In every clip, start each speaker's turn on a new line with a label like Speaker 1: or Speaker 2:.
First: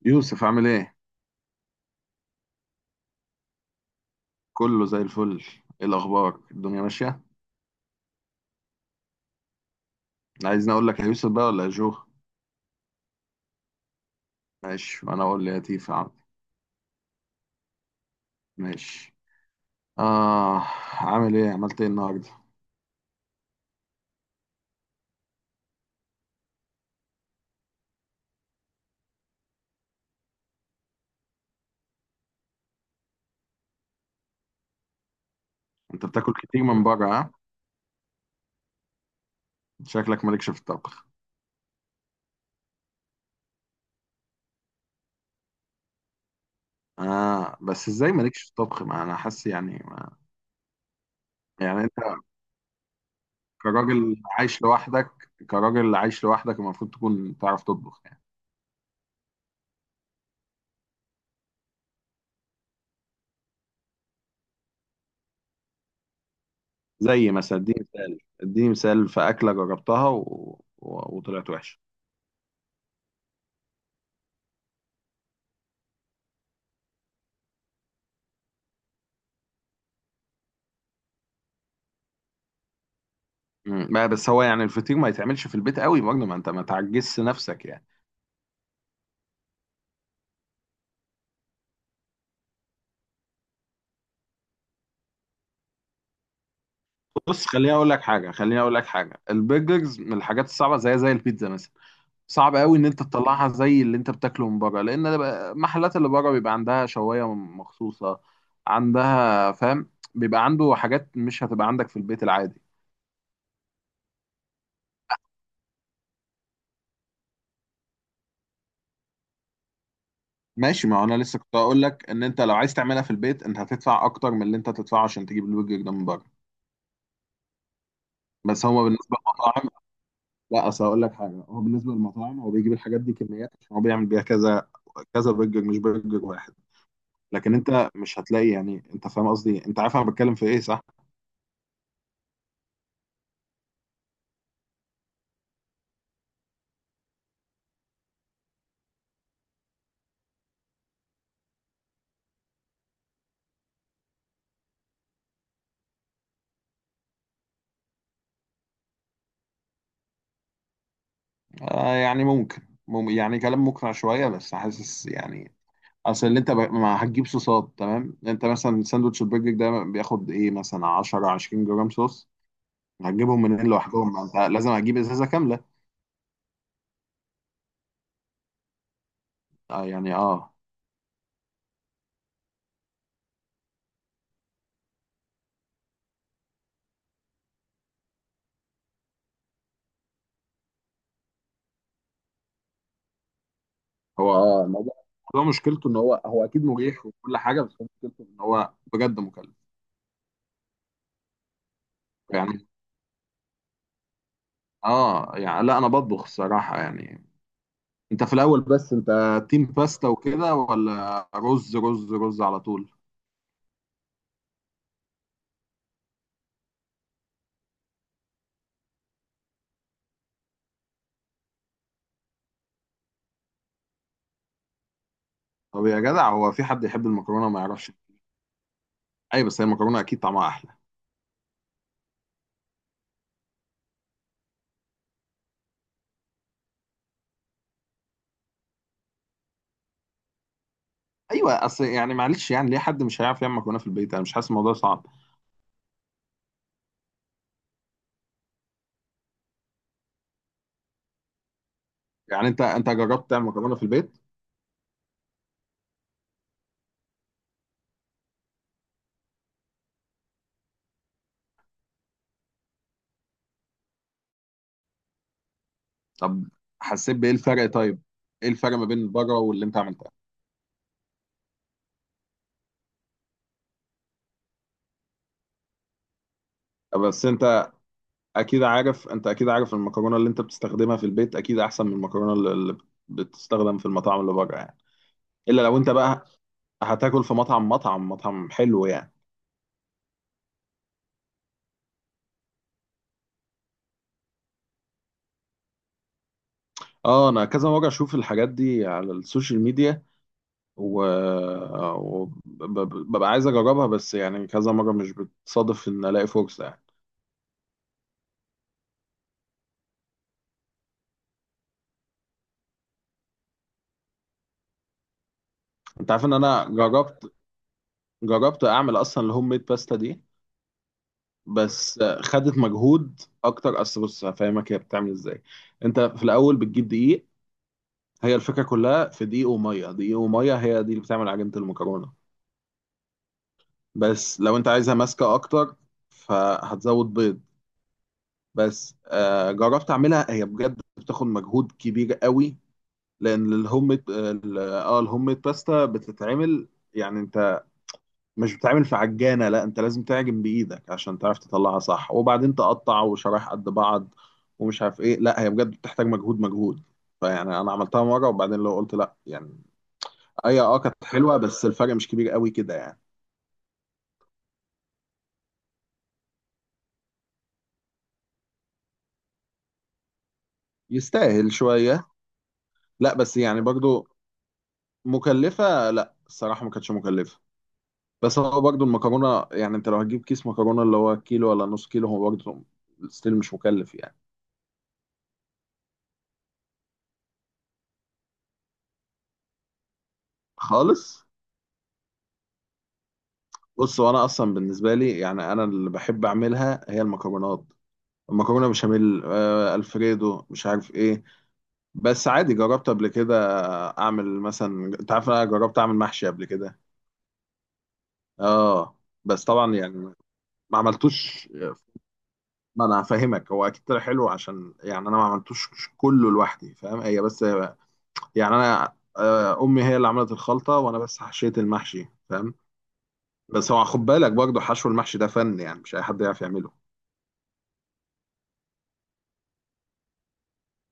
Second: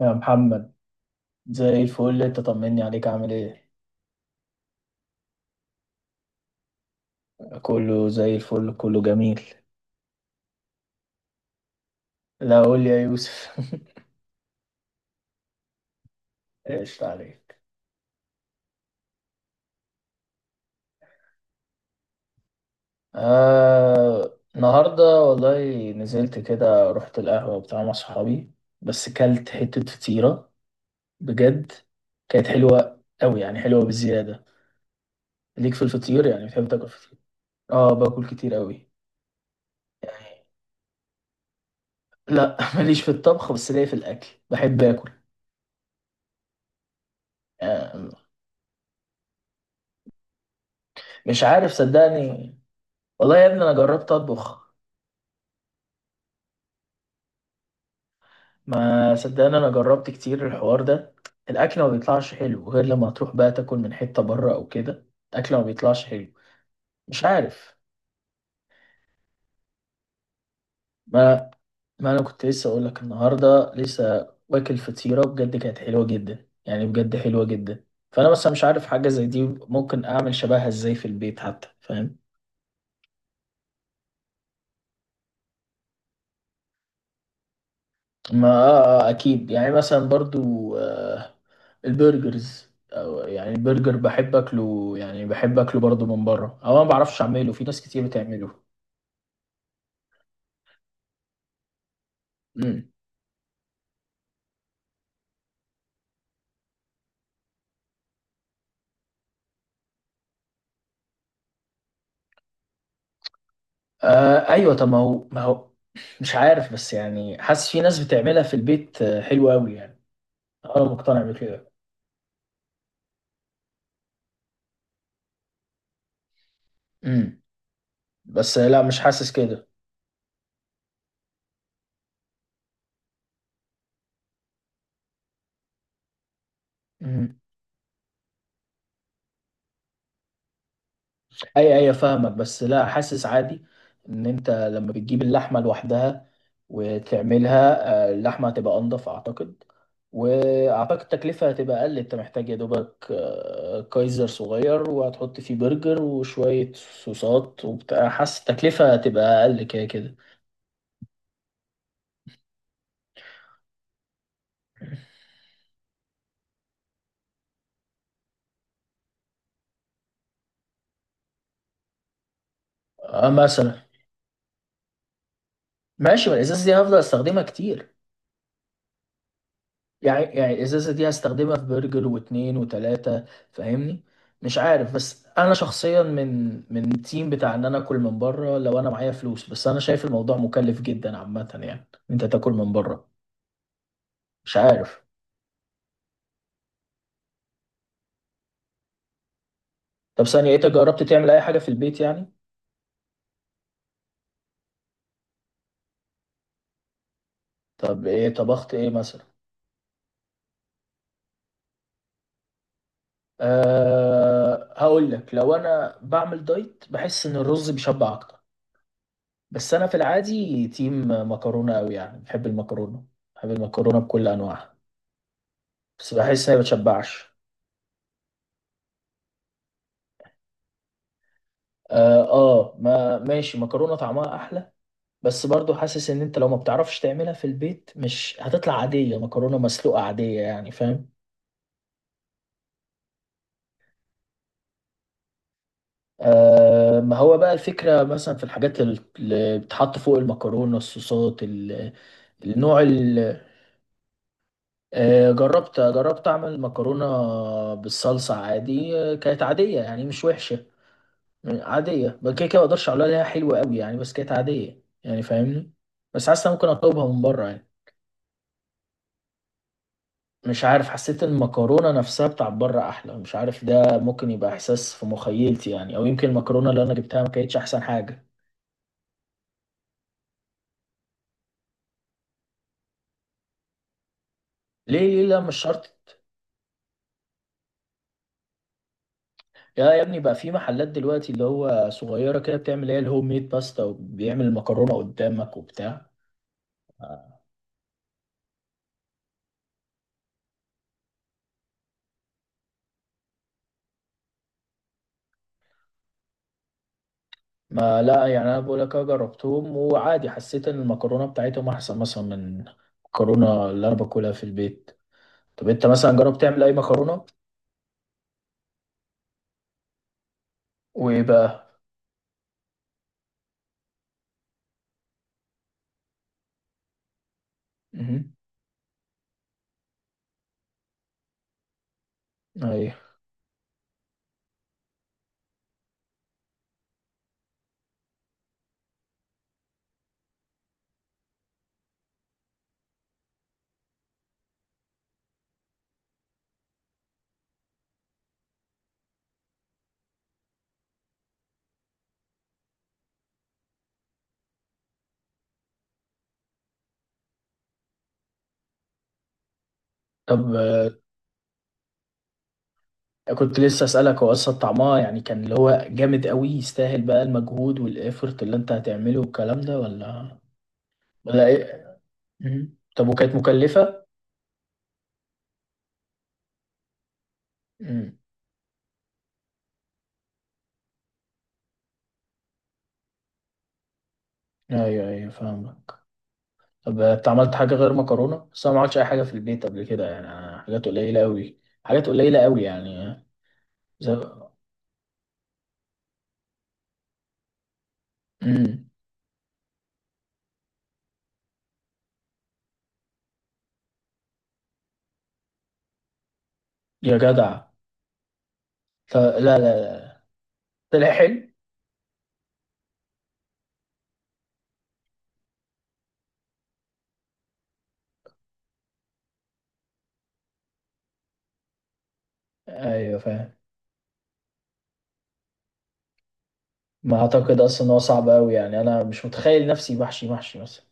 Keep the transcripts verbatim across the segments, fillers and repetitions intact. Speaker 1: يا
Speaker 2: يوسف عامل
Speaker 1: محمد.
Speaker 2: ايه؟
Speaker 1: زي الفل، انت طمني عليك، عامل ايه؟
Speaker 2: كله زي الفل. ايه الأخبار؟ الدنيا ماشية؟
Speaker 1: كله زي الفل، كله جميل.
Speaker 2: عايزني أقول لك يا يوسف بقى ولا يا جو؟
Speaker 1: لا، قول لي يا يوسف.
Speaker 2: ماشي وأنا أقول ليتيف يا تيفا. عم.
Speaker 1: ايش عليك.
Speaker 2: ماشي. آه. عامل ايه؟ عملت ايه النهاردة؟
Speaker 1: آه، النهارده والله نزلت كده، رحت القهوة بتاع مع صحابي. بس كلت حتة فطيرة. بجد. كانت حلوة قوي، يعني حلوة بزيادة. ليك في
Speaker 2: أنت
Speaker 1: الفطير؟
Speaker 2: بتاكل
Speaker 1: يعني
Speaker 2: كتير
Speaker 1: بتحب
Speaker 2: من
Speaker 1: تاكل
Speaker 2: بره
Speaker 1: فطير؟
Speaker 2: ها؟
Speaker 1: اه، باكل كتير قوي.
Speaker 2: شكلك
Speaker 1: يعني.
Speaker 2: مالكش في الطبخ.
Speaker 1: لا، ماليش في الطبخ، بس ليا في الاكل، بحب اكل.
Speaker 2: آه بس
Speaker 1: آه،
Speaker 2: ازاي مالكش في الطبخ؟ ما أنا حاسس. يعني ما...
Speaker 1: مش عارف
Speaker 2: يعني أنت
Speaker 1: صدقني. والله يا ابني، انا جربت
Speaker 2: كراجل عايش
Speaker 1: اطبخ.
Speaker 2: لوحدك كراجل عايش لوحدك المفروض تكون تعرف تطبخ يعني.
Speaker 1: ما صدقني، انا جربت كتير الحوار ده. الاكل ما بيطلعش حلو غير لما تروح بقى تاكل من حتة بره او كده. الاكل ما بيطلعش حلو. مش
Speaker 2: زي مثلا اديني
Speaker 1: عارف.
Speaker 2: مثال اديني مثال في أكلة جربتها و... و...
Speaker 1: ما
Speaker 2: وطلعت وحشة.
Speaker 1: ما انا كنت لسه اقول لك النهارده، لسه واكل فطيرة، بجد كانت حلوة جدا، يعني بجد حلوة جدا. فانا بس مش عارف حاجة زي دي، ممكن اعمل شبهها ازاي في البيت حتى، فاهم؟
Speaker 2: مم. لا بس هو يعني الفطير ما يتعملش في البيت قوي برضه، ما انت ما تعجزش نفسك يعني.
Speaker 1: ما آه آه، اكيد، يعني مثلا برضو آه، البرجرز، او يعني البرجر بحب اكله، يعني بحب اكله برضو من بره، او انا ما بعرفش
Speaker 2: بص
Speaker 1: اعمله، في
Speaker 2: خليني
Speaker 1: ناس
Speaker 2: اقول لك
Speaker 1: كتير
Speaker 2: حاجه
Speaker 1: بتعمله.
Speaker 2: خليني اقول لك حاجه، البرجرز من الحاجات الصعبه زي زي البيتزا مثلا. صعب قوي ان
Speaker 1: امم.
Speaker 2: انت تطلعها زي اللي انت بتاكله من بره، لان ده بقى- المحلات اللي بره بيبقى عندها شوايه مخصوصه عندها، فاهم. بيبقى عنده حاجات مش هتبقى عندك في البيت العادي.
Speaker 1: آه، ايوه، طب ما هو ما هو مش عارف، بس يعني حاسس في ناس بتعملها في البيت، آه، حلوة قوي يعني. انا
Speaker 2: ماشي، ما هو انا
Speaker 1: مقتنع
Speaker 2: لسه كنت
Speaker 1: بكده.
Speaker 2: اقول لك ان انت لو عايز تعملها في البيت انت هتدفع اكتر من اللي انت تدفعه عشان تجيب البرجر ده من بره.
Speaker 1: امم. بس
Speaker 2: بس
Speaker 1: لا،
Speaker 2: هو
Speaker 1: مش
Speaker 2: بالنسبه
Speaker 1: حاسس كده.
Speaker 2: للمطاعم، لا اصل هقول لك حاجه، هو بالنسبه للمطاعم هو بيجيب الحاجات دي كميات عشان هو بيعمل بيها كذا كذا برجر مش برجر واحد.
Speaker 1: مم.
Speaker 2: لكن انت مش هتلاقي، يعني انت فاهم قصدي، انت عارف انا بتكلم في ايه، صح؟
Speaker 1: اي، اي، فاهمك، بس لا، حاسس عادي ان انت لما بتجيب اللحمه لوحدها وتعملها، آه، اللحمه هتبقى انضف اعتقد. واعتقد التكلفه هتبقى اقل، انت محتاج يا دوبك آه، كايزر صغير وهتحط فيه برجر وشويه صوصات وبتاع، حاسس التكلفه هتبقى اقل كده كده.
Speaker 2: آه يعني ممكن. مم يعني كلام مقنع شويه، بس حاسس يعني. اصل اللي انت ب... ما هتجيب صوصات تمام، انت مثلا ساندوتش البرجر ده بياخد ايه مثلا عشر عشرين جرام صوص.
Speaker 1: آه،
Speaker 2: هتجيبهم منين
Speaker 1: مثلا.
Speaker 2: لوحدهم؟ ما انت لازم هتجيب ازازه كامله.
Speaker 1: ماشي، ما الازاز دي هفضل استخدمها كتير.
Speaker 2: آه يعني
Speaker 1: يعني يعني
Speaker 2: اه
Speaker 1: الازازه دي هستخدمها في برجر واتنين وتلاته، فاهمني؟ مش عارف، بس انا شخصيا من من التيم بتاع ان انا اكل من بره لو انا معايا فلوس، بس انا شايف الموضوع مكلف جدا عامه، يعني انت تاكل من بره.
Speaker 2: هو
Speaker 1: مش
Speaker 2: اه الموضوع.
Speaker 1: عارف.
Speaker 2: الموضوع مشكلته ان هو هو اكيد مريح وكل حاجه، بس هو مشكلته ان هو بجد مكلف.
Speaker 1: طب ثانيه إيه، انت جربت تعمل اي حاجه في البيت يعني؟
Speaker 2: يعني اه يعني لا، انا بطبخ الصراحه يعني.
Speaker 1: طب
Speaker 2: انت في
Speaker 1: ايه
Speaker 2: الاول
Speaker 1: طبخت ايه
Speaker 2: بس انت
Speaker 1: مثلا؟
Speaker 2: تيم باستا وكده ولا رز رز رز على طول.
Speaker 1: أه، هقول لك، لو انا بعمل دايت بحس ان الرز بيشبع اكتر، بس انا في العادي تيم مكرونه قوي، يعني بحب المكرونه. بحب المكرونه بكل انواعها.
Speaker 2: طب يا
Speaker 1: بس
Speaker 2: جدع
Speaker 1: بحس
Speaker 2: هو
Speaker 1: اني ما
Speaker 2: في حد يحب
Speaker 1: بتشبعش.
Speaker 2: المكرونه ما يعرفش. ايوه بس هي المكرونه اكيد طعمها احلى.
Speaker 1: اه، آه، ما ماشي، مكرونه طعمها احلى. بس برضو حاسس ان انت لو ما بتعرفش تعملها في البيت مش هتطلع عاديه، مكرونه مسلوقه عاديه يعني، فاهم؟
Speaker 2: ايوه، اصل يعني معلش، يعني ليه حد مش هيعرف يعمل مكرونه في البيت؟ انا مش حاسس الموضوع صعب.
Speaker 1: آه، ما هو بقى الفكره مثلا في الحاجات ال- اللي بتحط فوق المكرونه، الصوصات ال-
Speaker 2: يعني انت
Speaker 1: النوع
Speaker 2: انت جربت
Speaker 1: ال-
Speaker 2: تعمل مكرونه في البيت؟
Speaker 1: آه جربت جربت اعمل مكرونه بالصلصه عادي، آه، كانت عاديه يعني، مش وحشه. يعني عادية بقى كده كده، ما اقدرش اقول عليها حلوة قوي يعني، بس كانت عادية يعني، فاهمني؟ بس
Speaker 2: طب
Speaker 1: حاسس إن أنا ممكن اطلبها
Speaker 2: حسيت
Speaker 1: من
Speaker 2: بايه
Speaker 1: بره
Speaker 2: الفرق؟
Speaker 1: يعني.
Speaker 2: طيب، ايه الفرق ما بين بره واللي انت عملتها؟
Speaker 1: مش عارف، حسيت المكرونة نفسها بتاع بره احلى، مش عارف، ده ممكن يبقى احساس في مخيلتي يعني، او يمكن المكرونة اللي انا جبتها
Speaker 2: بس
Speaker 1: ما كانتش
Speaker 2: انت
Speaker 1: احسن حاجة.
Speaker 2: اكيد عارف انت اكيد عارف المكرونه اللي انت بتستخدمها في البيت اكيد احسن من المكرونه اللي اللي بتستخدم في المطاعم اللي بره يعني.
Speaker 1: ليه ليه لا، مش
Speaker 2: الا لو انت
Speaker 1: شرط.
Speaker 2: بقى هتاكل في مطعم مطعم مطعم حلو يعني.
Speaker 1: يا يا ابني بقى في محلات دلوقتي اللي هو صغيرة كده بتعمل ايه الهوم ميد باستا وبيعمل المكرونة قدامك وبتاع.
Speaker 2: اه، انا كذا مره اشوف الحاجات دي على السوشيال ميديا، و وببقى عايز اجربها، بس يعني كذا مره مش بتصادف ان الاقي فرصه يعني.
Speaker 1: ما لا، يعني انا بقول لك أه جربتهم وعادي، حسيت ان المكرونه بتاعتهم احسن مثلا من المكرونه اللي انا باكلها في البيت. طب انت
Speaker 2: انت
Speaker 1: مثلا
Speaker 2: عارف ان
Speaker 1: جربت تعمل
Speaker 2: انا
Speaker 1: اي مكرونه؟
Speaker 2: جربت جربت اعمل اصلا الهوم ميد باستا دي.
Speaker 1: وايه بقى؟
Speaker 2: بس خدت مجهود اكتر، اصل بص هفهمك هي بتعمل ازاي. انت في الاول بتجيب دقيق.
Speaker 1: امم.
Speaker 2: هي الفكرة كلها في دقيق ومية، دقيق ومية هي دي اللي بتعمل عجينة المكرونة.
Speaker 1: ايوه.
Speaker 2: بس لو انت عايزها ماسكة اكتر فهتزود بيض. بس آه جربت اعملها، هي بجد بتاخد مجهود كبير قوي، لان الهوم ال- اه الهوم ميد باستا بتتعمل، يعني انت مش بتتعمل في عجانة، لا انت لازم تعجن بايدك عشان تعرف تطلعها صح وبعدين تقطع وشرايح قد بعض ومش عارف ايه. لا هي بجد بتحتاج مجهود مجهود، فيعني انا عملتها مرة وبعدين لو قلت لا يعني.
Speaker 1: طب
Speaker 2: اي اه
Speaker 1: آه،
Speaker 2: كانت حلوه بس الفرق مش كبير قوي كده يعني.
Speaker 1: كنت لسه اسالك هو اصلا طعمها يعني كان اللي هو جامد قوي، يستاهل بقى المجهود والافورت اللي انت هتعمله والكلام ده، ولا ولا
Speaker 2: يستاهل
Speaker 1: ايه؟
Speaker 2: شويه.
Speaker 1: مم. طب
Speaker 2: لا
Speaker 1: وكانت
Speaker 2: بس يعني
Speaker 1: مكلفه؟
Speaker 2: برضو مكلفه، لا الصراحه ما كانتش مكلفه.
Speaker 1: امم.
Speaker 2: بس هو برضو المكرونه، يعني انت لو هتجيب كيس مكرونه اللي هو كيلو ولا نص كيلو هو برضو ستيل مش مكلف يعني.
Speaker 1: ايوه، ايوه، فاهمك. طب انت عملت حاجة غير مكرونة؟ بس انا ما عملتش اي حاجة في البيت قبل كده يعني، أنا حاجات قليلة
Speaker 2: خالص.
Speaker 1: قوي. حاجات قليلة قوي يعني.
Speaker 2: بص
Speaker 1: زي.
Speaker 2: وانا اصلا بالنسبه لي، يعني انا اللي بحب اعملها هي المكرونات. المكرونه
Speaker 1: امم.
Speaker 2: بشاميل، آه، الفريدو، مش عارف ايه. بس عادي جربت قبل كده اعمل مثلا، انت عارف انا جربت اعمل محشي قبل كده.
Speaker 1: يا جدع.
Speaker 2: اه
Speaker 1: ط-
Speaker 2: بس
Speaker 1: لا، لا،
Speaker 2: طبعا يعني
Speaker 1: لا.
Speaker 2: ما
Speaker 1: طلع حلو.
Speaker 2: عملتوش. ما انا هفهمك، هو اكيد طلع حلو عشان يعني انا ما عملتوش كله لوحدي، فاهم، هي بس يعني انا آه، امي هي اللي عملت الخلطه وانا بس حشيت المحشي فاهم.
Speaker 1: ايوه، فاهم.
Speaker 2: بس هو خد بالك برضه حشو المحشي ده فن، يعني مش اي حد يعرف يعمله.
Speaker 1: ما اعتقد اصلا ان هو صعب قوي يعني، انا مش متخيل نفسي محشي محشي مثلا.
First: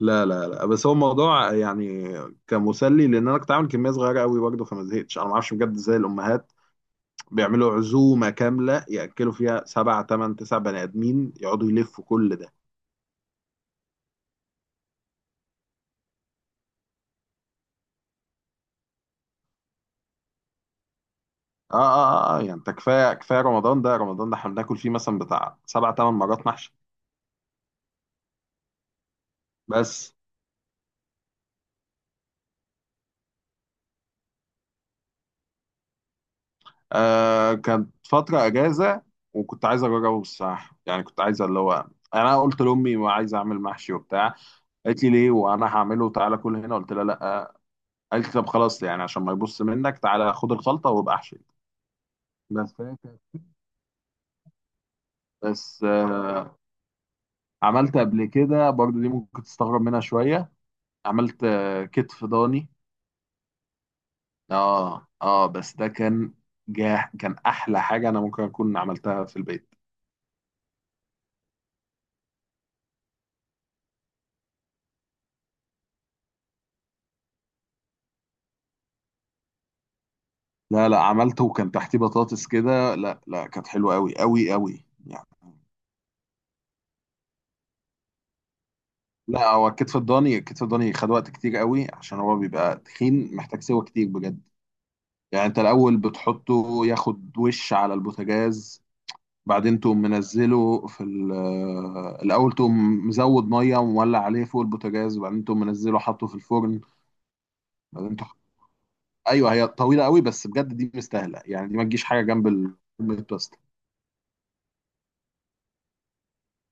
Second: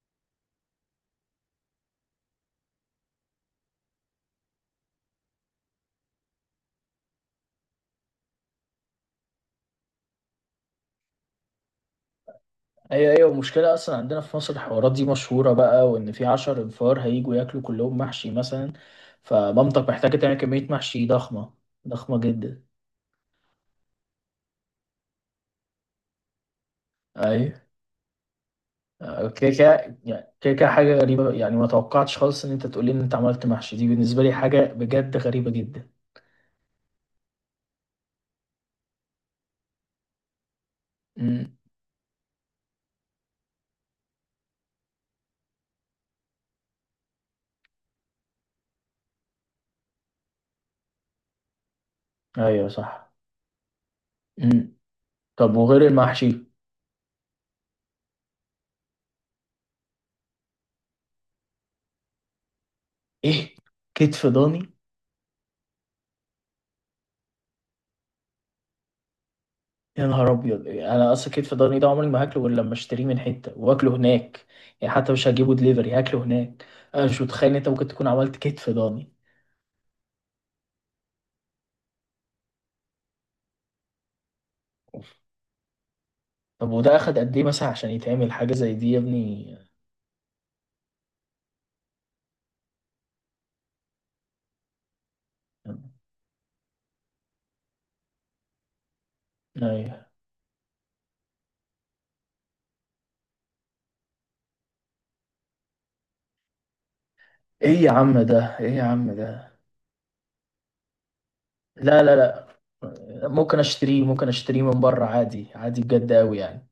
Speaker 2: لا لا لا، بس هو الموضوع يعني كان مسلي لان انا كنت عامل كميه صغيره قوي برضه، فما زهقتش. انا ما اعرفش بجد ازاي الامهات بيعملوا عزومه كامله ياكلوا فيها سبع ثمان تسع بني ادمين يقعدوا يلفوا كل ده.
Speaker 1: ايوه، ايوه، المشكلة اصلا عندنا في مصر الحوارات دي مشهورة بقى، وان في عشر انفار هيجوا ياكلوا كلهم محشي مثلا، فمامتك محتاجة تعمل كمية محشي ضخمة.
Speaker 2: اه
Speaker 1: ضخمة
Speaker 2: اه اه، آه، يعني
Speaker 1: جدا.
Speaker 2: انت كفايه كفايه رمضان ده رمضان ده احنا بناكل فيه مثلا بتاع سبع ثمان مرات محشي.
Speaker 1: ايوه. كده كده
Speaker 2: بس
Speaker 1: يعني، كده كده حاجة غريبة يعني، ما توقعتش خالص إن أنت تقول لي إن أنت عملت محشي، دي بالنسبة لي حاجة بجد غريبة جدا.
Speaker 2: آه كانت فتره اجازه وكنت عايز اجربه الصراحه، يعني كنت عايز
Speaker 1: امم.
Speaker 2: اللي هو انا قلت لامي وعايز اعمل محشي وبتاع. قالت لي ليه وانا هعمله، تعالى كل هنا، قلت لها لا. قالت لي طب خلاص يعني عشان ما يبص منك تعالى خد الخلطه وابقى احشي.
Speaker 1: أيوه
Speaker 2: بس هي
Speaker 1: صح.
Speaker 2: كانت-
Speaker 1: امم. طب
Speaker 2: بس
Speaker 1: وغير المحشي؟
Speaker 2: آه عملت قبل كده برضو، دي ممكن تستغرب منها شويه، عملت آه كتف ضاني.
Speaker 1: إيه؟ كتف ضاني؟
Speaker 2: اه اه بس ده كان جاه، كان احلى حاجه انا ممكن اكون عملتها في البيت.
Speaker 1: يا نهار أبيض، أنا أصلا كتف ضاني ده عمري ما هاكله غير لما أشتريه من حتة وآكله هناك، يعني حتى مش هجيبه دليفري، هاكله هناك. أنا مش متخيل إن أنت ممكن تكون عملت كتف ضاني.
Speaker 2: لا لا عملته وكان تحتيه بطاطس كده، لا لا كانت حلوه قوي قوي قوي يعني.
Speaker 1: طب وده أخد قد إيه مثلا عشان يتعمل حاجة زي دي يا
Speaker 2: لا
Speaker 1: ابني؟
Speaker 2: هو الكتف الضاني، الكتف الضاني خد وقت كتير قوي عشان هو بيبقى تخين، محتاج سوا كتير بجد. يعني انت الاول بتحطه ياخد وش على البوتاجاز، بعدين تقوم
Speaker 1: أيوه.
Speaker 2: منزله في ال- آه، الاول تقوم مزود ميه ومولع عليه فوق البوتاجاز وبعدين تقوم منزله حاطه في الفرن.
Speaker 1: إيه يا
Speaker 2: بعدين،
Speaker 1: عم ده، إيه يا عم ده.
Speaker 2: ايوه هي طويله قوي بس بجد دي مستاهله، يعني دي ما
Speaker 1: لا،
Speaker 2: تجيش
Speaker 1: لا،
Speaker 2: حاجه
Speaker 1: لا.
Speaker 2: جنب البيت بلاست.
Speaker 1: ممكن اشتريه، ممكن اشتريه من بره عادي، عادي بجد قوي يعني.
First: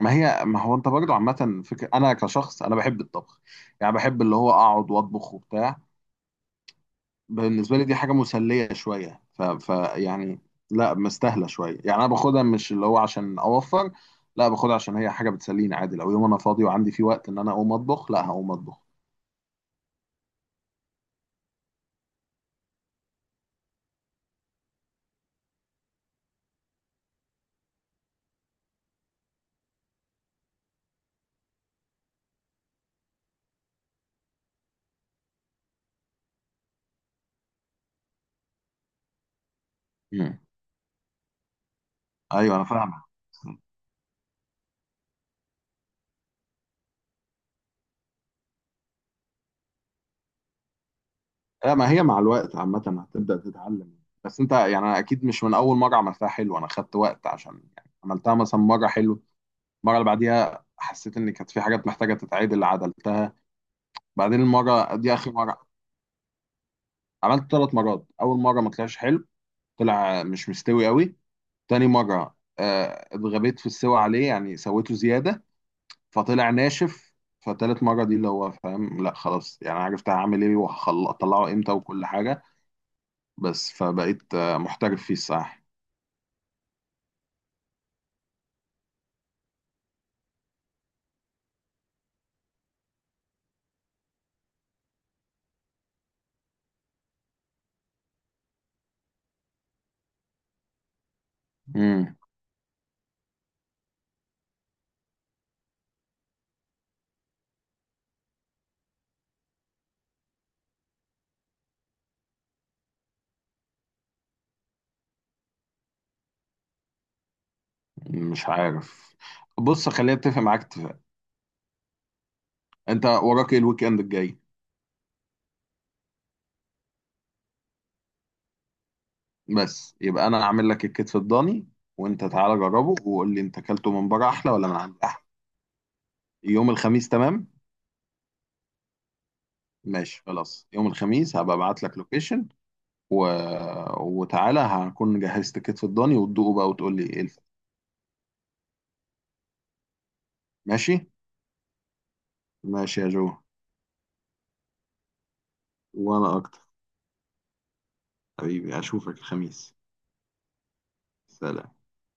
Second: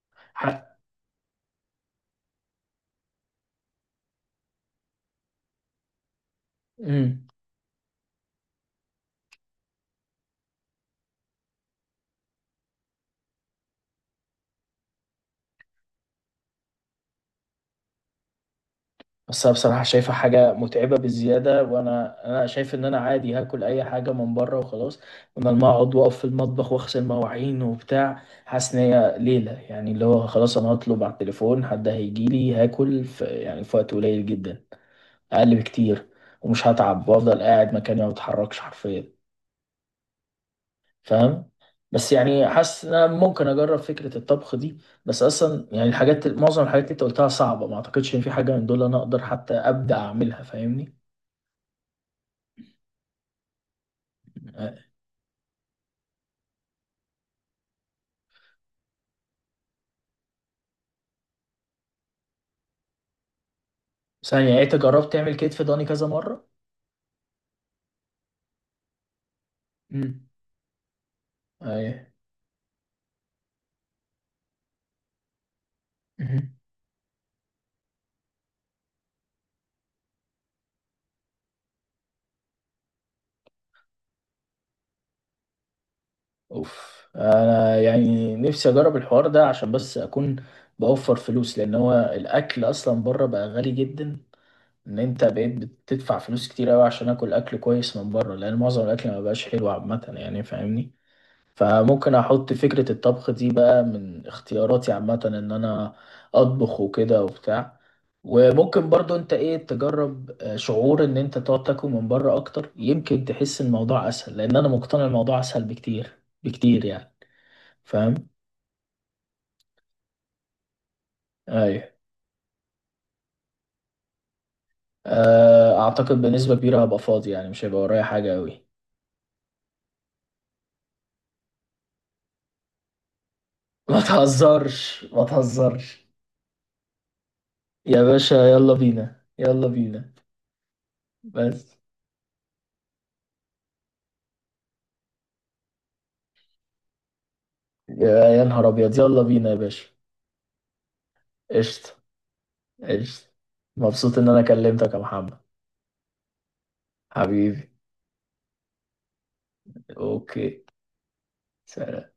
Speaker 2: ما
Speaker 1: ح...
Speaker 2: هي ما هو انت برضه عامه فكره انا كشخص انا بحب الطبخ، يعني بحب اللي هو اقعد واطبخ وبتاع.
Speaker 1: امم.
Speaker 2: بالنسبه لي دي حاجه مسليه شويه ف, ف يعني، لا مستاهله شويه، يعني انا باخدها مش اللي هو عشان اوفر، لا باخدها عشان هي حاجه بتسليني عادي، لو يوم انا فاضي وعندي فيه وقت ان انا اقوم اطبخ لا هقوم اطبخ.
Speaker 1: بس انا بصراحه شايفها حاجه متعبه بزياده، وانا انا شايف ان انا عادي هاكل اي حاجه من بره وخلاص، بدل ما اقعد واقف في المطبخ واغسل مواعين وبتاع، حاسس ان هي ليله يعني، اللي هو خلاص انا هطلب على التليفون، حد هيجي لي هاكل في يعني في وقت قليل جدا، اقل بكتير، ومش هتعب، وافضل قاعد مكاني ما بتحركش حرفيا،
Speaker 2: مم.
Speaker 1: فاهم؟ بس يعني
Speaker 2: ايوه انا
Speaker 1: حاسس ان
Speaker 2: فاهمك.
Speaker 1: انا ممكن اجرب فكره الطبخ دي. بس اصلا يعني الحاجات معظم الحاجات اللي انت قلتها صعبه، ما اعتقدش ان في حاجه من دول انا اقدر حتى ابدا اعملها، فاهمني؟
Speaker 2: آه، ما هي مع الوقت عامة هتبدأ تتعلم. بس انت
Speaker 1: آه،
Speaker 2: يعني انا اكيد مش من اول مرة عملتها حلو، انا خدت وقت عشان يعني عملتها مثلا مرة حلو، المرة اللي بعديها حسيت ان كانت في حاجات محتاجة تتعدل عدلتها، بعدين
Speaker 1: ثانيه يعني انت
Speaker 2: المرة
Speaker 1: جربت
Speaker 2: دي اخر
Speaker 1: تعمل كتف
Speaker 2: مرة.
Speaker 1: ضاني كذا مره؟
Speaker 2: عملت ثلاث مرات، اول مرة ما طلعش حلو، طلع
Speaker 1: امم.
Speaker 2: مش مستوي قوي. تاني
Speaker 1: ايوه.
Speaker 2: مرة آه، اتغبيت في السوى عليه يعني سويته زيادة فطلع
Speaker 1: مهم.
Speaker 2: ناشف. فتالت مرة دي اللي هو فاهم، لا خلاص يعني عرفت هعمل ايه وهطلعه امتى وكل حاجة، بس فبقيت آه، محترف فيه الصراحة.
Speaker 1: اوف، انا يعني نفسي اجرب الحوار ده عشان بس اكون بوفر فلوس، لان هو الاكل اصلا بره بقى غالي جدا، ان انت بقيت بتدفع فلوس كتير قوي عشان اكل اكل كويس من بره، لان معظم الاكل ما بقاش حلو عامه يعني، فاهمني؟ فممكن
Speaker 2: امم.
Speaker 1: احط فكرة الطبخ دي بقى من اختياراتي عامة، ان انا اطبخ وكده وبتاع. وممكن برضو انت ايه تجرب آه، شعور ان انت تقعد تاكل من بره اكتر، يمكن تحس الموضوع اسهل، لان انا مقتنع الموضوع اسهل بكتير بكتير يعني، فاهم؟
Speaker 2: مش عارف. بص خليني اتفق معاك اتفاق.
Speaker 1: ايوه.
Speaker 2: انت وراك ايه الويك اند الجاي؟
Speaker 1: آه، اعتقد بنسبة كبيرة هبقى فاضي يعني، مش هيبقى ورايا حاجة قوي.
Speaker 2: بس يبقى انا اعمل لك الكتف الضاني، وانت تعالى جربه وقول لي انت اكلته
Speaker 1: ما
Speaker 2: من بره احلى ولا من عندي
Speaker 1: تهزرش، ما
Speaker 2: احلى.
Speaker 1: تهزرش.
Speaker 2: يوم الخميس تمام؟
Speaker 1: يا باشا يلا بينا، يلا بينا.
Speaker 2: ماشي خلاص، يوم الخميس هبقى
Speaker 1: بس.
Speaker 2: ابعت لك لوكيشن و... وتعالى هكون جهزت الكتف الضاني وتدوقه بقى وتقول لي ايه الفرق.
Speaker 1: يا يا نهار ابيض، يلا بينا يا باشا.
Speaker 2: ماشي.
Speaker 1: قشطة.
Speaker 2: ماشي يا جو.
Speaker 1: قشطة. مبسوط إن أنا كلمتك يا محمد.
Speaker 2: وانا اكتر.
Speaker 1: حبيبي.
Speaker 2: حبيبي، اشوفك الخميس.
Speaker 1: أوكي.
Speaker 2: سلام.
Speaker 1: سلام.